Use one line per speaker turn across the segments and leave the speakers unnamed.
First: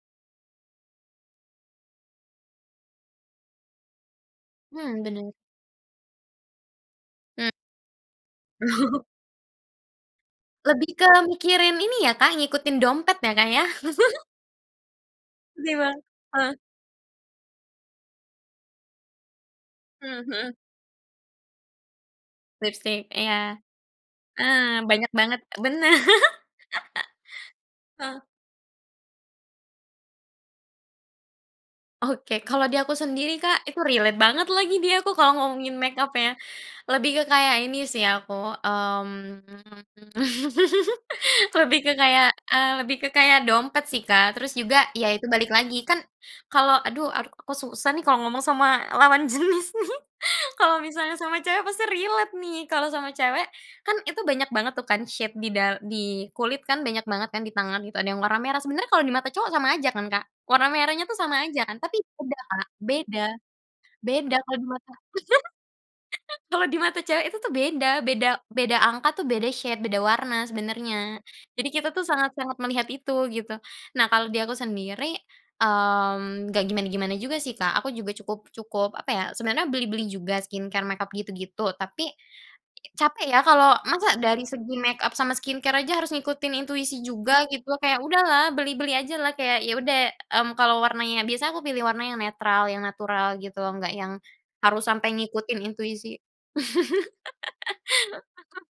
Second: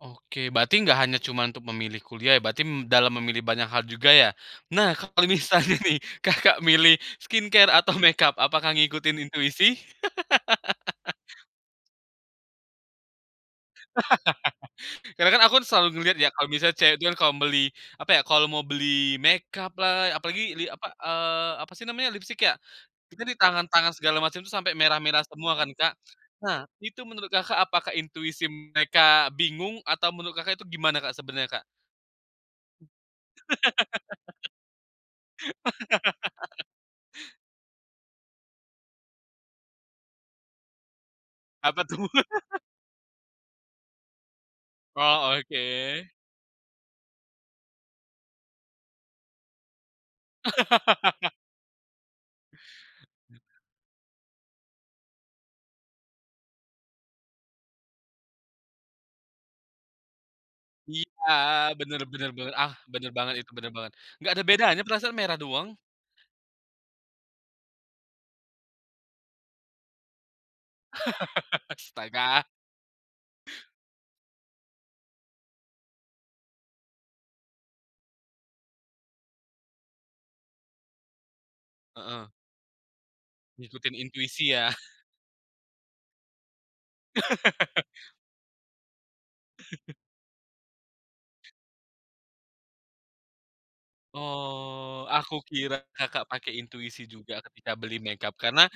Oke berarti nggak hanya cuma untuk memilih kuliah berarti dalam memilih banyak hal juga ya, nah
Mmm,
kalau
bener.
misalnya nih Kakak milih
Mmm.
skincare atau makeup apakah
Oh.
ngikutin intuisi?
Lebih ke mikirin ini ya Kak ngikutin dompet ya Kak ya.
Karena kan aku selalu
Ketimbang
ngelihat ya kalau
heeh.
misalnya cewek itu kan kalau mau beli apa ya, kalau mau beli makeup-lah
Mhm mhm.
apalagi li apa, eee, apa sih namanya lipstik ya,
Lipstik
itu
iya,
di tangan tangan segala macam itu
heeh,
sampai
banyak
merah-merah
banget
semua kan
bener,
Kak. Nah itu menurut Kakak apakah
heeh.
intuisi mereka bingung atau menurut Kakak itu gimana Kak sebenarnya Kak?
Oke kalau di aku sendiri Kak itu relate banget lagi dia aku kalau ngomongin makeup ya, lebih ke kayak ini sih aku, mmm lebih
Apa
ke lebih ke
tuh?
kayak eee, lebih ke kayak dompet sih Kak terus juga ya itu
Oh
balik lagi kan
oke.
kalau aduh aku susah nih kalau ngomong sama lawan jenis nih kalau misalnya sama cewek pasti relate nih kalau sama cewek, kan itu banyak banget tuh kan shade di da di kulit kan banyak banget kan di tangan gitu ada yang warna merah sebenarnya kalau di mata cowok sama aja kan Kak warna merahnya tuh
Iya
sama aja kan
bener
tapi
bener
beda
banget,
Kak,
ah, bener
beda,
banget itu bener banget. Nggak
beda
ada
kalau di
bedanya
mata
perasaan merah doang.
kalau di mata cewek itu tuh beda beda beda angka tuh beda shade beda warna sebenarnya. Jadi kita tuh
Astaga.
sangat-sangat melihat itu gitu, nah kalau di aku sendiri, mmm, nggak gimana gimana juga sih Kak aku juga cukup cukup apa ya sebenarnya beli-beli juga skincare makeup gitu gitu tapi,
Heeh.
capek ya kalau
Ngikutin
masa dari
intuisi ya.
segi makeup sama skin care aja harus ngikutin intuisi juga gitu loh kayak udahlah beli-beli ajalah kayak ya udah, mmm, kalau warnanya biasa aku pilih warna yang netral yang natural gitu nggak yang harus
Oh,
sampai
aku
ngikutin
kira
intuisi.
Kakak pakai intuisi juga ketika beli makeup karena,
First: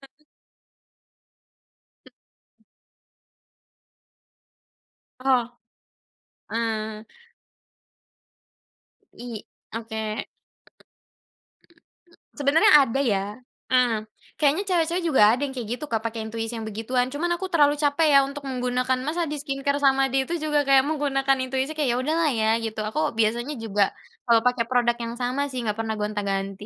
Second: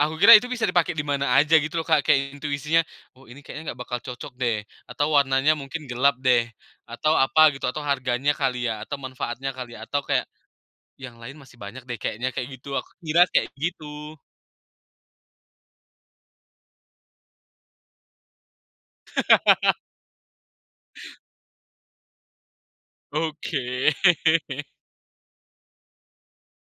aku kira itu bisa dipakai di mana aja gitu loh Kak kayak intuisinya, "Oh ini kayaknya gak bakal cocok deh," atau,
Oh,
"warnanya mungkin gelap deh,"
ah.
atau apa gitu atau harganya kali ya atau
I
manfaatnya kali atau
oke.
kayak yang lain masih banyak deh kayaknya kayak
Sebenarnya
gitu aku
ada
kira
ya
kayak
heeh,
gitu.
kayaknya cewek-cewek juga ada yang kayak gitu Kak pakai intuisi yang begituan cuman aku terlalu capek ya untuk menggunakan masa di-skincare sama dia itu juga kayak menggunakan intuisi kayak, "Ya udahlah ya," gitu, aku biasanya juga,
Oke.
kalau pakai produk yang sama sih nggak pernah gonta-ganti.